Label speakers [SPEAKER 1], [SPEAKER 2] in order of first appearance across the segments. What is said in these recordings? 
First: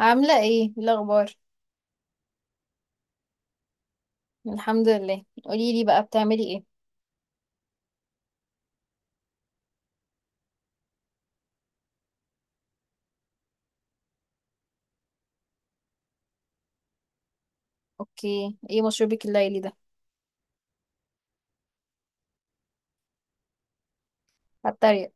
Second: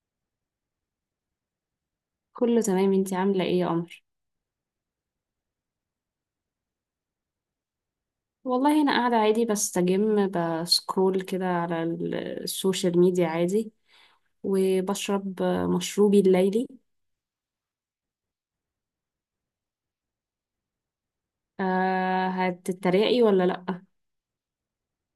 [SPEAKER 1] عاملة إيه الأخبار؟
[SPEAKER 2] كله تمام، انتي عاملة ايه يا قمر؟
[SPEAKER 1] الحمد لله، قولي لي بقى بتعملي ايه؟
[SPEAKER 2] والله انا قاعدة عادي بستجم بسكرول كده على السوشيال ميديا عادي، وبشرب مشروبي الليلي.
[SPEAKER 1] اوكي، ايه مشروبك الليلي ده؟
[SPEAKER 2] أه، هتتريقي ولا لأ؟
[SPEAKER 1] هتريق.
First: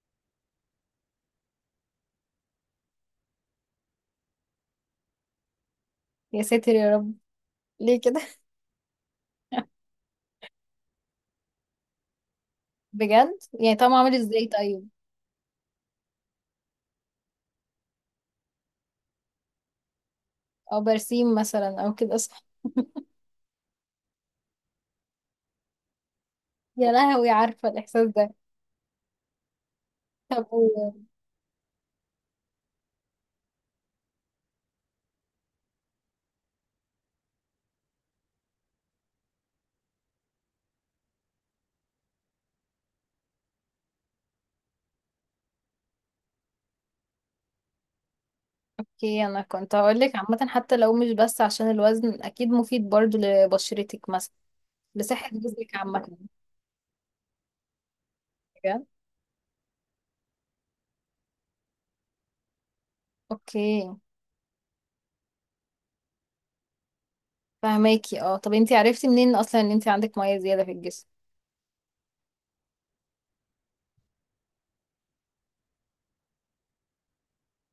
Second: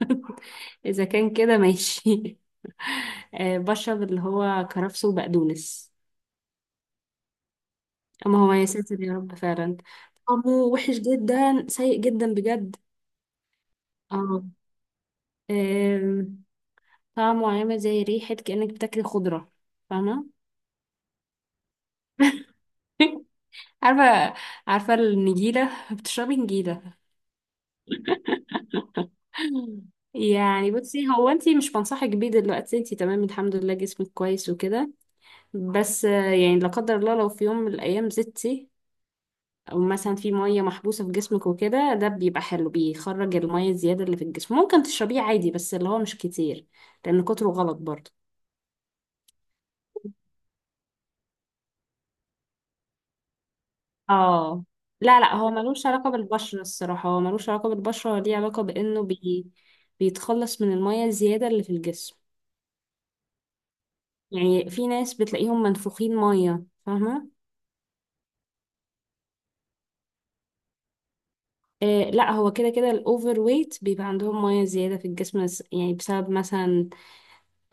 [SPEAKER 2] اذا كان كده ماشي. أه، بشرب اللي هو كرفس وبقدونس.
[SPEAKER 1] يا ساتر يا رب. ليه كده؟
[SPEAKER 2] اما هو يا ساتر يا رب فعلا، طعمه وحش جدا، سيء جدا بجد.
[SPEAKER 1] بجد؟ يعني طعمه عامل
[SPEAKER 2] اه،
[SPEAKER 1] ازاي طيب؟
[SPEAKER 2] آم، طعمه عامل زي ريحة، كأنك بتاكلي خضرة، فاهمة؟
[SPEAKER 1] او برسيم مثلا او كده، صح؟
[SPEAKER 2] عارفة عارفة، النجيلة، بتشربي
[SPEAKER 1] يا
[SPEAKER 2] نجيلة.
[SPEAKER 1] لهوي، عارفة الإحساس ده. طب.
[SPEAKER 2] يعني بصي، هو انتي مش بنصحك بيه دلوقتي، انتي تمام الحمد لله، جسمك كويس وكده. بس يعني لا قدر الله، لو في يوم من الايام زدتي، او مثلا في مية محبوسة في جسمك وكده، ده بيبقى حلو، بيخرج المية الزيادة اللي في الجسم. ممكن تشربيه عادي بس اللي هو مش كتير، لان كتره غلط برضه.
[SPEAKER 1] اوكي انا كنت هقولك عامة، حتى لو مش بس عشان الوزن، اكيد مفيد برضو لبشرتك مثلا،
[SPEAKER 2] اه، لا
[SPEAKER 1] لصحة
[SPEAKER 2] لا، هو
[SPEAKER 1] جسمك
[SPEAKER 2] ملوش علاقة
[SPEAKER 1] عامة.
[SPEAKER 2] بالبشرة، الصراحة هو ملوش علاقة بالبشرة، هو ليه علاقة
[SPEAKER 1] بجد؟
[SPEAKER 2] بانه بيتخلص من المية الزيادة اللي في الجسم.
[SPEAKER 1] اوكي.
[SPEAKER 2] يعني في ناس بتلاقيهم منفوخين ميه، فاهمه؟
[SPEAKER 1] فهماكي اه. طب انتي عرفتي منين اصلا ان انتي عندك مية زيادة في الجسم؟
[SPEAKER 2] آه، لا هو كده كده الاوفر ويت بيبقى عندهم ميه زياده في الجسم، يعني بسبب مثلا،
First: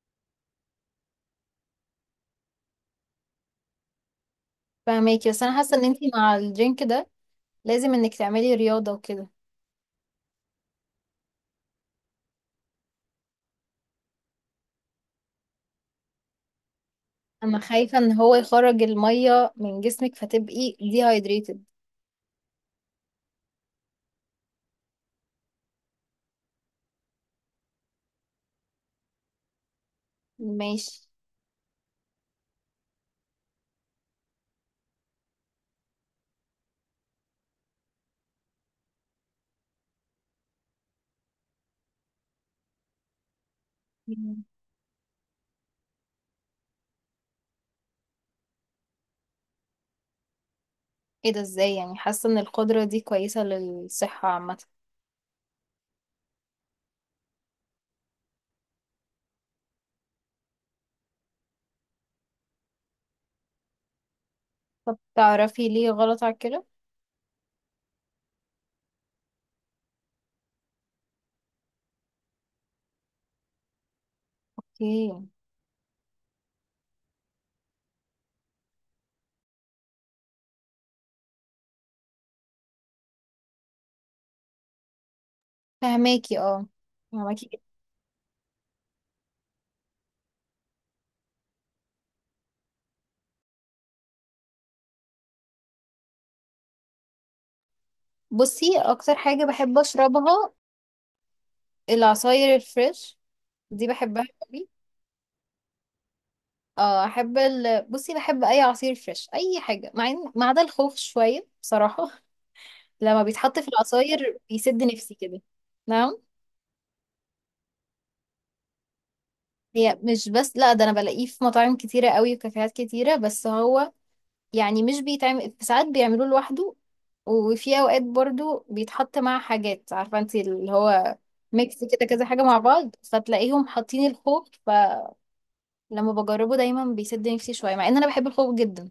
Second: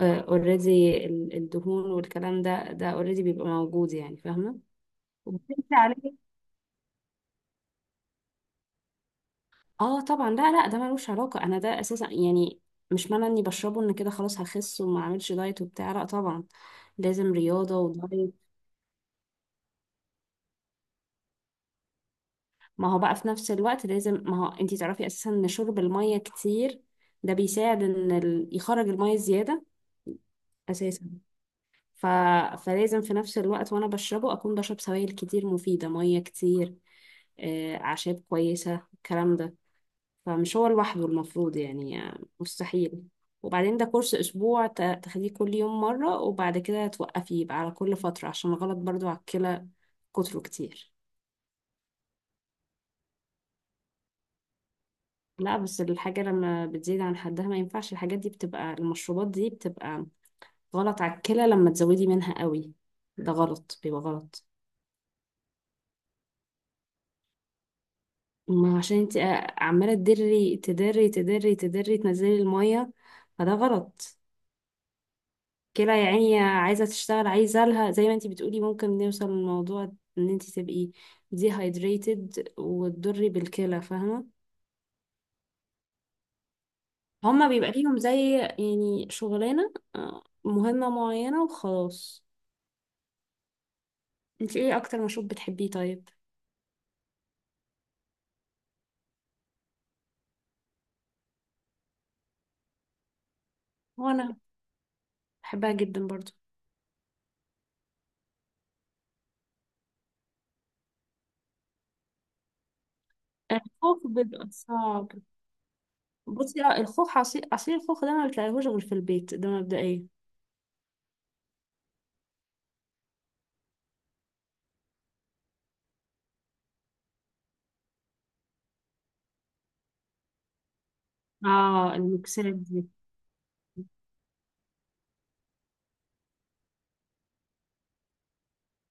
[SPEAKER 2] اوريدي، الدهون والكلام ده اوريدي بيبقى موجود، يعني فاهمه.
[SPEAKER 1] فاهماكي، بس انا
[SPEAKER 2] وبتمشي
[SPEAKER 1] حاسه ان انتي
[SPEAKER 2] عليه.
[SPEAKER 1] مع الدرينك ده لازم انك تعملي رياضه وكده.
[SPEAKER 2] اه طبعا، لا لا، ده ملوش علاقه، انا ده اساسا يعني، مش معنى اني بشربه ان كده خلاص هخس وما اعملش دايت وبتاع، لا طبعا. لازم
[SPEAKER 1] انا
[SPEAKER 2] رياضه
[SPEAKER 1] خايفه ان هو
[SPEAKER 2] ودايت.
[SPEAKER 1] يخرج الميه من جسمك فتبقي dehydrated.
[SPEAKER 2] ما هو بقى في نفس الوقت لازم، ما هو انتي تعرفي اساسا ان شرب المية كتير ده بيساعد ان يخرج المية زيادة
[SPEAKER 1] ماشي.
[SPEAKER 2] اساسا. ف... فلازم في نفس الوقت وانا بشربه اكون بشرب سوائل كتير مفيدة، مية كتير، اعشاب كويسة، الكلام ده. فمش هو لوحده المفروض، يعني مستحيل. وبعدين ده كورس
[SPEAKER 1] مم.
[SPEAKER 2] اسبوع، تاخديه كل يوم مرة، وبعد كده توقفيه، يبقى على كل فترة عشان غلط برضو على الكلى. كتره كتير.
[SPEAKER 1] ايه ده ازاي؟ يعني حاسه ان القدره دي كويسه للصحه عامه.
[SPEAKER 2] لا بس الحاجة لما بتزيد عن حدها ما ينفعش، الحاجات دي بتبقى، المشروبات دي بتبقى غلط على الكلى لما تزودي منها قوي. ده غلط، بيبقى غلط.
[SPEAKER 1] طب تعرفي ليه غلط على كده.
[SPEAKER 2] ما عشان انت عمالة تدري تدري تدري تدري تنزلي المية، فده غلط.
[SPEAKER 1] اوكي.
[SPEAKER 2] الكلى يا عيني عايزة تشتغل، عايزة لها زي ما انت بتقولي ممكن نوصل للموضوع ان انت تبقي ديهايدريتد وتضري بالكلى، فاهمة.
[SPEAKER 1] فهماكي اه.
[SPEAKER 2] هما
[SPEAKER 1] فهماكي جدا.
[SPEAKER 2] بيبقى ليهم زي يعني شغلانة مهمة معينة وخلاص. انت ايه اكتر مشروب بتحبيه طيب؟
[SPEAKER 1] بصي، اكتر حاجه بحب اشربها العصاير الفريش، دي بحبها
[SPEAKER 2] وانا
[SPEAKER 1] قوي.
[SPEAKER 2] بحبها جدا برضو.
[SPEAKER 1] اه احب بصي، بحب اي عصير فريش، اي حاجه، مع ما عدا الخوخ شويه بصراحه. لما بيتحط في
[SPEAKER 2] الخوخ
[SPEAKER 1] العصاير
[SPEAKER 2] بيبقى
[SPEAKER 1] بيسد
[SPEAKER 2] صعب.
[SPEAKER 1] نفسي كده. نعم.
[SPEAKER 2] بصي، اه، الخوخ، عصير الخوخ ده ما بتلاقيهوش غير في البيت ده
[SPEAKER 1] هي
[SPEAKER 2] مبدئيا.
[SPEAKER 1] مش بس، لا ده انا بلاقيه في مطاعم كتيرة قوي وكافيهات كتيرة، بس هو يعني مش بيتعمل، في ساعات بيعملوه لوحده، وفي اوقات برضو بيتحط مع حاجات، عارفة انت اللي هو ميكس
[SPEAKER 2] اه،
[SPEAKER 1] كده، كذا حاجة
[SPEAKER 2] المكسرات
[SPEAKER 1] مع
[SPEAKER 2] دي.
[SPEAKER 1] بعض، فتلاقيهم حاطين الخوخ، فلما بجربه دايما بيسد نفسي شوية، مع ان انا بحب الخوخ جدا.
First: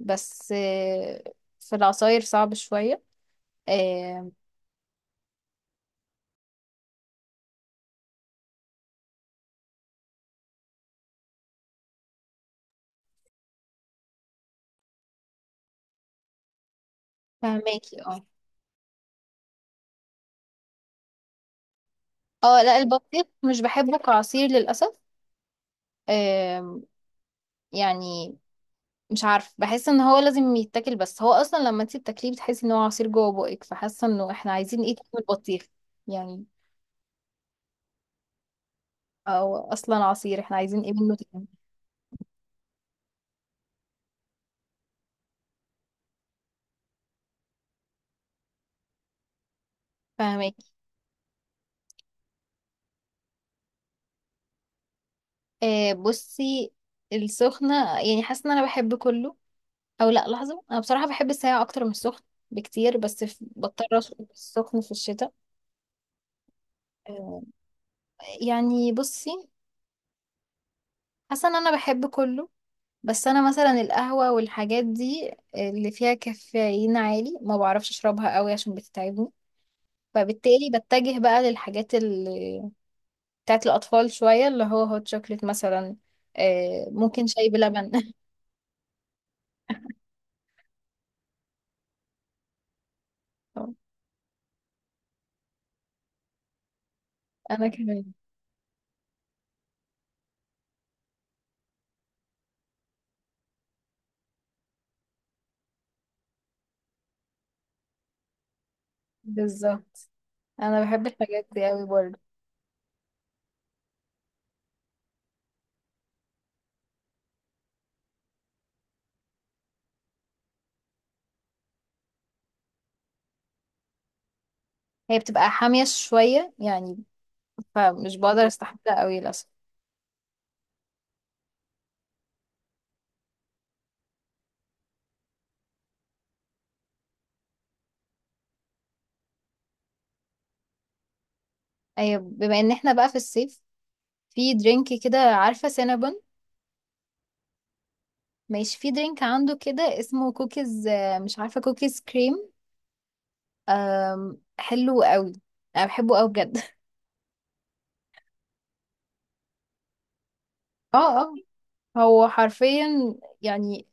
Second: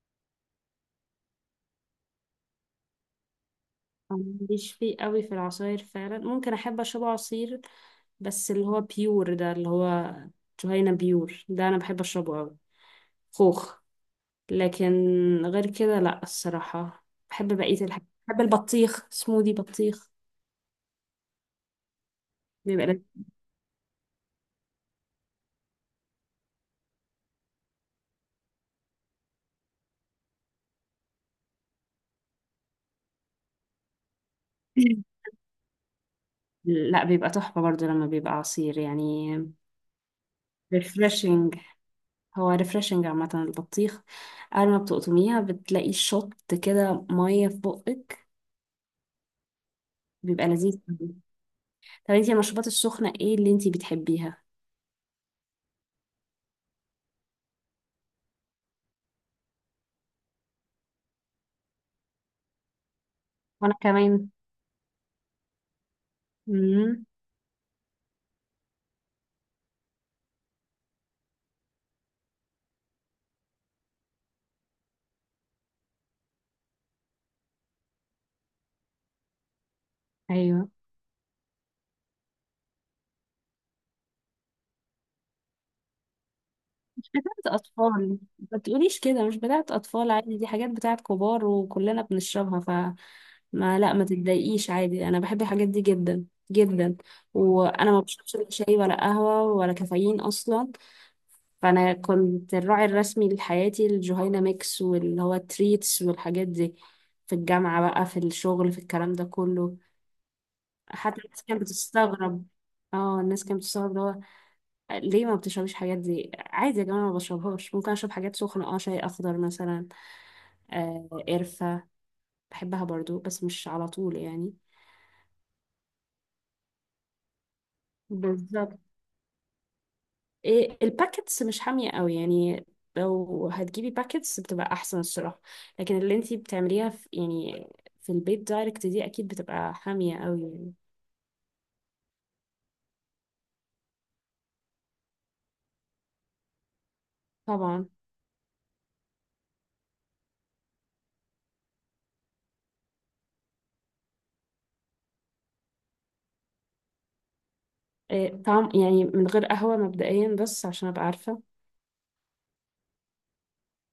[SPEAKER 1] بس في العصاير صعب شوية.
[SPEAKER 2] أنا
[SPEAKER 1] آه،
[SPEAKER 2] ماليش فيه قوي في العصاير فعلا، ممكن احب اشرب عصير، بس اللي هو بيور ده، اللي هو جهينة بيور ده انا بحب اشربه قوي. خوخ. لكن غير كده، لا الصراحة بحب بقية
[SPEAKER 1] فهماكي
[SPEAKER 2] الحاجات،
[SPEAKER 1] اه.
[SPEAKER 2] بحب البطيخ، سموذي بطيخ،
[SPEAKER 1] اه لا،
[SPEAKER 2] بيبقى لذيذ.
[SPEAKER 1] البطيخ مش بحبه كعصير للأسف. آم، يعني مش عارف، بحس ان هو لازم يتاكل، بس هو اصلا لما انت بتاكليه بتحسي ان هو عصير جوه بقك، فحاسه انه احنا عايزين ايه تاني من البطيخ؟ يعني
[SPEAKER 2] لا بيبقى تحفة برضو لما بيبقى عصير يعني.
[SPEAKER 1] او اصلا عصير، احنا عايزين ايه منه تاني؟
[SPEAKER 2] ريفرشنج. هو ريفرشنج عامة البطيخ، أول ما بتقطميها بتلاقي شط كده مية في بقك، بيبقى
[SPEAKER 1] فاهمك.
[SPEAKER 2] لذيذ أوي. طب انتي المشروبات السخنة ايه اللي انتي بتحبيها؟
[SPEAKER 1] بصي، السخنه يعني حاسه ان انا بحب كله، او لا لحظه، انا بصراحه بحب الساقع اكتر من السخن بكتير، بس
[SPEAKER 2] وأنا
[SPEAKER 1] بضطر اشرب
[SPEAKER 2] كمان.
[SPEAKER 1] السخن في الشتاء.
[SPEAKER 2] مم.
[SPEAKER 1] آه، يعني بصي حاسه ان انا بحب كله، بس انا مثلا القهوة والحاجات دي اللي فيها كافيين عالي ما بعرفش اشربها قوي عشان بتتعبني،
[SPEAKER 2] أيوه.
[SPEAKER 1] فبالتالي بتجه بقى للحاجات اللي بتاعت الاطفال شوية، اللي هو هوت شوكليت مثلا، ممكن شاي
[SPEAKER 2] بتاعت
[SPEAKER 1] بلبن.
[SPEAKER 2] أطفال. ما تقوليش كده، مش بتاعت أطفال عادي، دي حاجات بتاعت كبار وكلنا بنشربها. ف ما، لا، ما تتضايقيش عادي، أنا بحب الحاجات دي جدا جدا.
[SPEAKER 1] انا
[SPEAKER 2] وأنا ما
[SPEAKER 1] كمان.
[SPEAKER 2] بشربش لا شاي ولا قهوة ولا كافيين أصلا. فأنا كنت الراعي الرسمي لحياتي الجهينة ميكس، واللي هو التريتس والحاجات دي، في الجامعة بقى، في الشغل، في الكلام ده كله.
[SPEAKER 1] بالظبط، انا بحب
[SPEAKER 2] حتى الناس
[SPEAKER 1] الحاجات
[SPEAKER 2] كانت
[SPEAKER 1] دي قوي برضه.
[SPEAKER 2] بتستغرب. اه، الناس كانت بتستغرب ليه ما بتشربيش الحاجات دي عادي؟ يا جماعة ما بشربهاش، ممكن اشرب حاجات سخنة، اه شاي اخضر مثلا، آه قرفة، بحبها برضو بس مش على طول يعني.
[SPEAKER 1] هي بتبقى حامية شوية يعني، فمش بقدر
[SPEAKER 2] بالظبط.
[SPEAKER 1] استحملها قوي للاسف.
[SPEAKER 2] إيه الباكتس مش حامية قوي يعني، لو هتجيبي باكتس بتبقى احسن الصراحة، لكن اللي انتي بتعمليها في، يعني في البيت دايركت، دي اكيد بتبقى حامية قوي يعني.
[SPEAKER 1] أيوة، بما ان احنا بقى في الصيف، في درينك كده، عارفة سينابون؟
[SPEAKER 2] طبعا.
[SPEAKER 1] ماشي، في درينك عنده كده اسمه كوكيز، مش عارفة، كوكيز كريم. حلو قوي، انا بحبه قوي بجد.
[SPEAKER 2] إيه طعم يعني من غير قهوة مبدئيا، بس عشان ابقى
[SPEAKER 1] اه. اه
[SPEAKER 2] عارفة.
[SPEAKER 1] هو حرفيا يعني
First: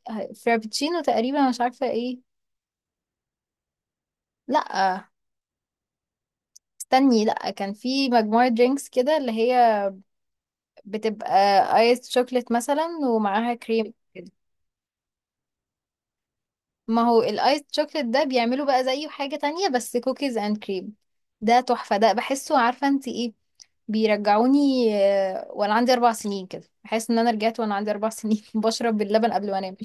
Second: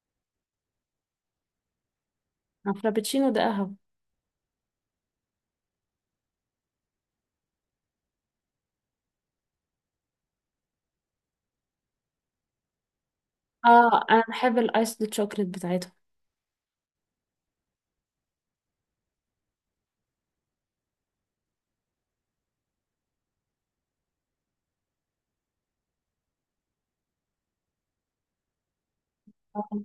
[SPEAKER 1] فرابتشينو تقريبا، مش عارفة ايه.
[SPEAKER 2] الفرابتشينو ده قهوة.
[SPEAKER 1] لا استني، لا كان في مجموعة درينكس كده اللي هي بتبقى ايس شوكليت مثلا، ومعاها كريم
[SPEAKER 2] اه، انا
[SPEAKER 1] كده.
[SPEAKER 2] بحب الايس الشوكليت بتاعتهم.
[SPEAKER 1] ما هو الايس شوكليت ده بيعملوا بقى زيه حاجة تانية، بس كوكيز اند كريم ده تحفة، ده بحسه، عارفة انت ايه؟ بيرجعوني، وانا عندي 4 سنين كده، بحس ان انا رجعت وانا عندي اربع سنين بشرب اللبن قبل ما انام.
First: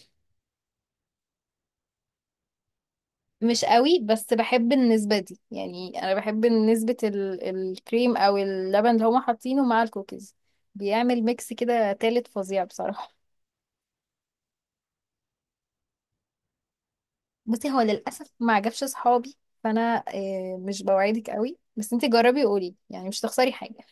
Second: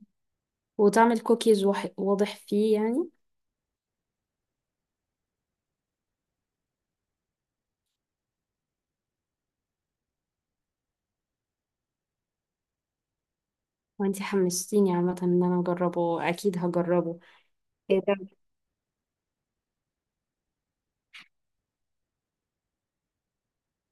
[SPEAKER 2] وتعمل كوكيز، واضح فيه يعني.
[SPEAKER 1] مش قوي، بس بحب النسبة دي، يعني انا بحب نسبة الكريم او اللبن اللي هما حاطينه مع الكوكيز، بيعمل ميكس كده تالت فظيع بصراحة.
[SPEAKER 2] وانتي حمستيني عامة ان انا اجربه، اكيد هجربه.
[SPEAKER 1] بصي هو
[SPEAKER 2] ايه ده؟
[SPEAKER 1] للأسف ما عجبش صحابي، فانا مش بوعدك قوي، بس انتي جربي وقولي، يعني مش تخسري حاجة.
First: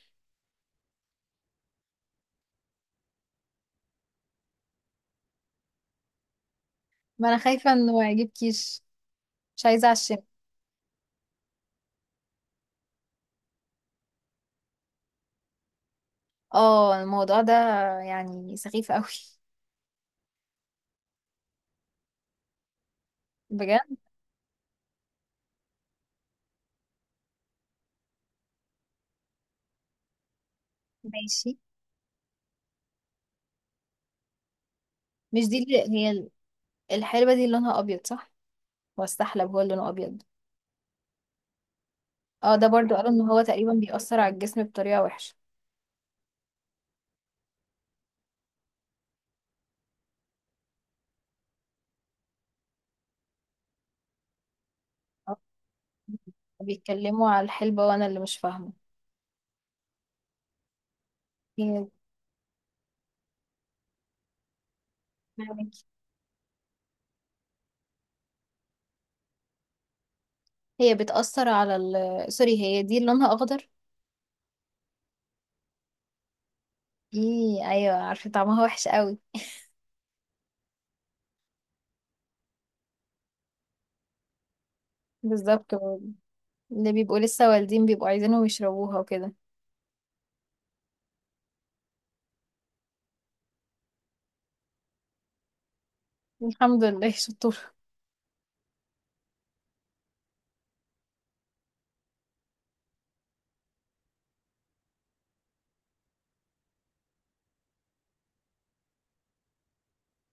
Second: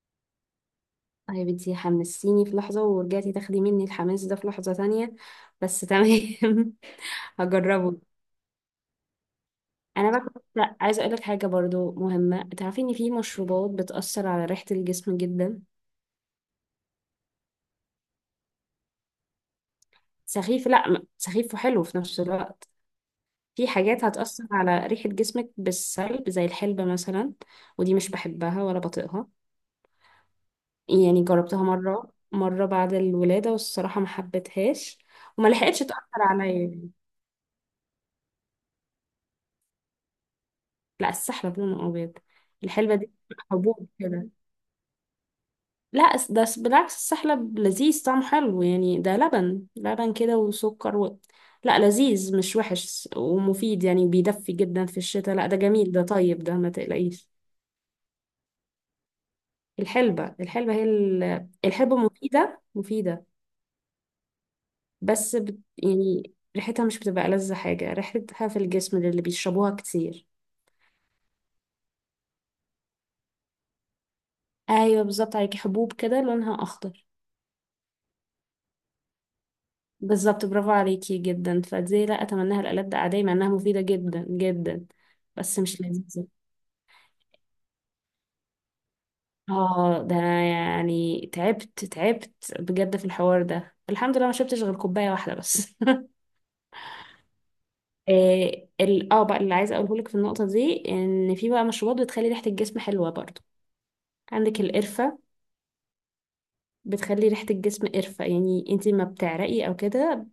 [SPEAKER 2] طيب، انتي حمستيني في لحظة، ورجعتي تاخدي مني الحماس ده في لحظة تانية، بس تمام.
[SPEAKER 1] ما انا خايفة انه
[SPEAKER 2] هجربه.
[SPEAKER 1] ما يعجبكيش، مش عايزة
[SPEAKER 2] انا بقى
[SPEAKER 1] اعشمك.
[SPEAKER 2] كنت عايزة اقولك حاجة برضو مهمة، تعرفي ان في مشروبات بتأثر على ريحة الجسم جدا.
[SPEAKER 1] اه، الموضوع ده يعني سخيف قوي.
[SPEAKER 2] سخيف، لا، سخيف وحلو في نفس الوقت. في
[SPEAKER 1] بجد.
[SPEAKER 2] حاجات هتأثر على ريحة جسمك بالسلب، زي الحلبة مثلا، ودي مش بحبها ولا بطيقها. يعني
[SPEAKER 1] ماشي.
[SPEAKER 2] جربتها مرة مرة بعد الولادة، والصراحة ما حبيتهاش
[SPEAKER 1] مش
[SPEAKER 2] وما
[SPEAKER 1] دي
[SPEAKER 2] لحقتش
[SPEAKER 1] اللي
[SPEAKER 2] تأثر
[SPEAKER 1] هي
[SPEAKER 2] عليا يعني.
[SPEAKER 1] الحلبة دي اللي لونها أبيض، صح؟ واستحلب هو اللي لونه أبيض.
[SPEAKER 2] لا، السحلب لونه أبيض.
[SPEAKER 1] اه ده برضو
[SPEAKER 2] الحلبة
[SPEAKER 1] قالوا
[SPEAKER 2] دي
[SPEAKER 1] إن هو تقريبا
[SPEAKER 2] حبوب
[SPEAKER 1] بيأثر
[SPEAKER 2] كده.
[SPEAKER 1] على الجسم بطريقة وحشة.
[SPEAKER 2] لا، بالعكس، السحلب لذيذ طعمه حلو يعني، ده لبن لبن كده وسكر. لا لذيذ، مش وحش ومفيد يعني، بيدفي جدا في الشتاء،
[SPEAKER 1] آه.
[SPEAKER 2] لا ده جميل، ده طيب، ده ما
[SPEAKER 1] بيتكلموا
[SPEAKER 2] تقلقيش.
[SPEAKER 1] على الحلبة وأنا اللي مش فاهمة.
[SPEAKER 2] الحلبة هي
[SPEAKER 1] هي.
[SPEAKER 2] الحلبة مفيدة مفيدة. بس
[SPEAKER 1] فاهمك.
[SPEAKER 2] يعني ريحتها مش بتبقى ألذ حاجة، ريحتها في الجسم للي بيشربوها كتير.
[SPEAKER 1] هي بتأثر على سوري، هي دي اللي لونها أخضر؟
[SPEAKER 2] أيوة بالظبط عليكي، حبوب كده لونها أخضر.
[SPEAKER 1] ايه، أيوة عارفة طعمها وحش قوي.
[SPEAKER 2] بالظبط، برافو عليكي جدا، فدي لا أتمناها لألد أعدائي، مع إنها مفيدة جدا جدا، بس
[SPEAKER 1] بالظبط.
[SPEAKER 2] مش لذيذة.
[SPEAKER 1] اللي بيبقوا لسه والدين بيبقوا عايزينهم يشربوها وكده.
[SPEAKER 2] اه، ده أنا يعني تعبت تعبت بجد في الحوار ده، الحمد لله ما شربتش غير كوباية واحدة بس.
[SPEAKER 1] الحمد لله شطور
[SPEAKER 2] آه، ال اه بقى اللي عايزه اقوله لك في النقطه دي، ان في بقى مشروبات بتخلي ريحه الجسم حلوه برضو. عندك القرفه، بتخلي ريحة الجسم قرفة، يعني انتي ما بتعرقي او كده،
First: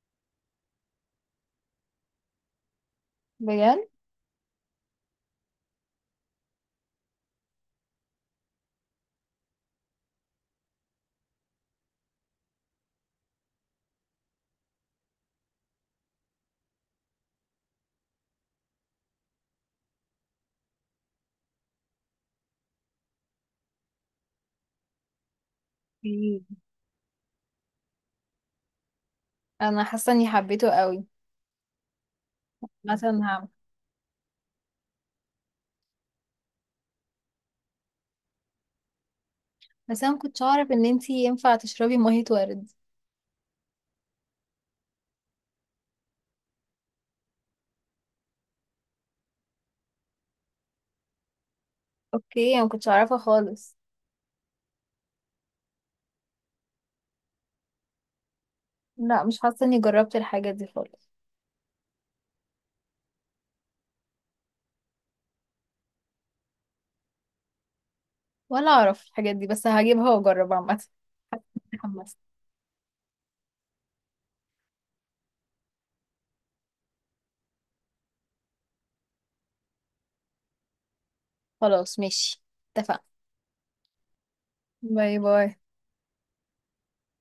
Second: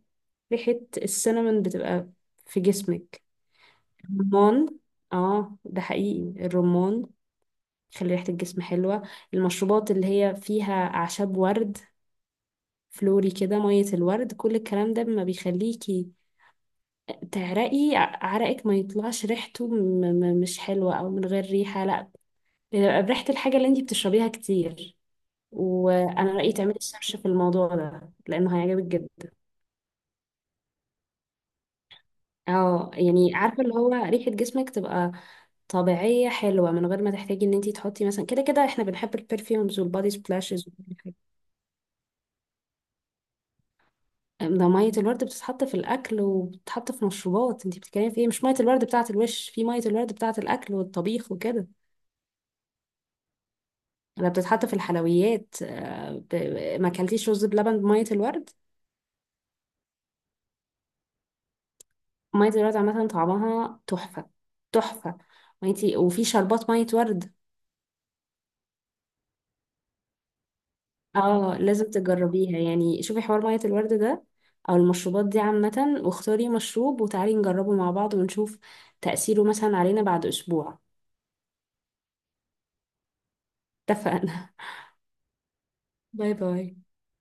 [SPEAKER 2] ريحة السينامون بتبقى في جسمك.
[SPEAKER 1] بجد.
[SPEAKER 2] الرمان، اه ده حقيقي، الرمان بيخلي ريحة الجسم حلوة. المشروبات اللي هي فيها أعشاب، ورد، فلوري كده، مية الورد، كل الكلام ده ما بيخليكي تعرقي، عرقك ما يطلعش ريحته مش حلوة، أو من غير ريحة، لا، بيبقى بريحة الحاجة اللي انتي بتشربيها كتير. وأنا رأيي
[SPEAKER 1] مم.
[SPEAKER 2] تعملي سيرش في الموضوع ده لأنه هيعجبك جدا.
[SPEAKER 1] أنا حاسة إني حبيته قوي،
[SPEAKER 2] اه،
[SPEAKER 1] مثلا
[SPEAKER 2] يعني
[SPEAKER 1] هعمل.
[SPEAKER 2] عارفة، اللي هو ريحة جسمك تبقى طبيعية حلوة من غير ما تحتاجي ان انتي تحطي مثلا، كده كده احنا بنحب البرفيومز
[SPEAKER 1] بس
[SPEAKER 2] والبادي
[SPEAKER 1] أنا مكنتش
[SPEAKER 2] سبلاشز
[SPEAKER 1] أعرف إن
[SPEAKER 2] وكل
[SPEAKER 1] انتي
[SPEAKER 2] حاجة.
[SPEAKER 1] ينفع تشربي مية ورد.
[SPEAKER 2] ده مية الورد بتتحط في الأكل وبتتحط في مشروبات، انتي بتتكلمي في ايه؟ مش مية الورد بتاعة الوش، في مية الورد بتاعة الأكل والطبيخ وكده،
[SPEAKER 1] اوكي، انا مكنتش اعرفها خالص.
[SPEAKER 2] ولا بتتحط في الحلويات. ما اكلتيش رز بلبن بمية الورد؟
[SPEAKER 1] لا مش حاسه اني جربت الحاجات دي خالص.
[SPEAKER 2] مية الورد عامة طعمها تحفة، تحفة. وانتي وفي شربات مية ورد.
[SPEAKER 1] ولا اعرف الحاجات دي، بس هجيبها واجرب عامه.
[SPEAKER 2] اه، لازم
[SPEAKER 1] متحمسه.
[SPEAKER 2] تجربيها يعني، شوفي حوار مية الورد ده، او المشروبات دي عامة، واختاري مشروب وتعالي نجربه مع بعض، ونشوف تأثيره مثلا علينا بعد اسبوع.
[SPEAKER 1] خلاص ماشي، اتفقنا.
[SPEAKER 2] اتفقنا.
[SPEAKER 1] باي باي.
[SPEAKER 2] باي باي.